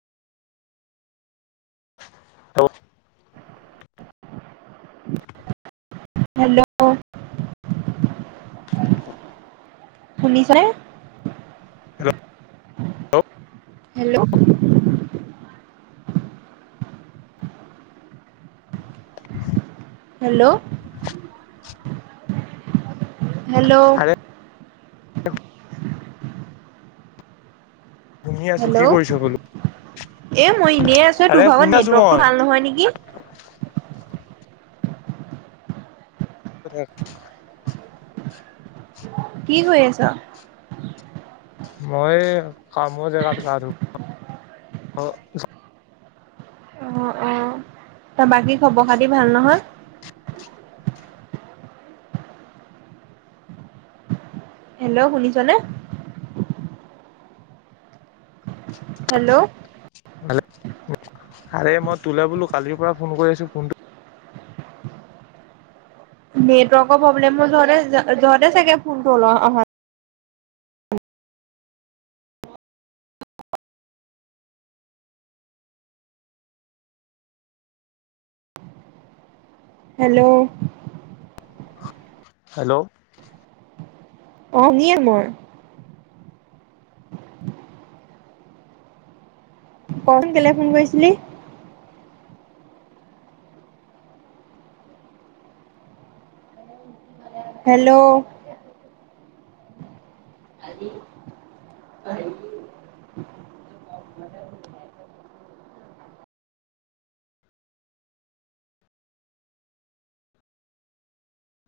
অ' hello [unintelligible] শুনিছানে hello hello hello hello আৰে শুনি আছো কি হেল্ল' কৰিছ বোলো এ মই এনেই আছো আৰে তোৰ ভাগৰ শুনি আছো নেটৱৰ্কটো মই ভাল নহয় নেকি। উ [inaudible] কি কৰি আছ? মই এই কাম জেগাত গা ধুব ত বাকী খবৰ খাতি ভাল নহয়। হেল্ল' শুনিছনে? হেল্ল' আৰে মই তোলো বোলো কালিৰ পৰা ফোন কৰি আছো ফোনটো নেটৱৰ্কৰ প্ৰব্লেম মোৰ যোৱাতে চাগে ফোনটো হল অ। হেল্ল' হেল্ল' অ নিয়ে মই। [inaudible] ক চোন কেলে ফোন কৰিছিলি? হেল্ল' [unintelligible]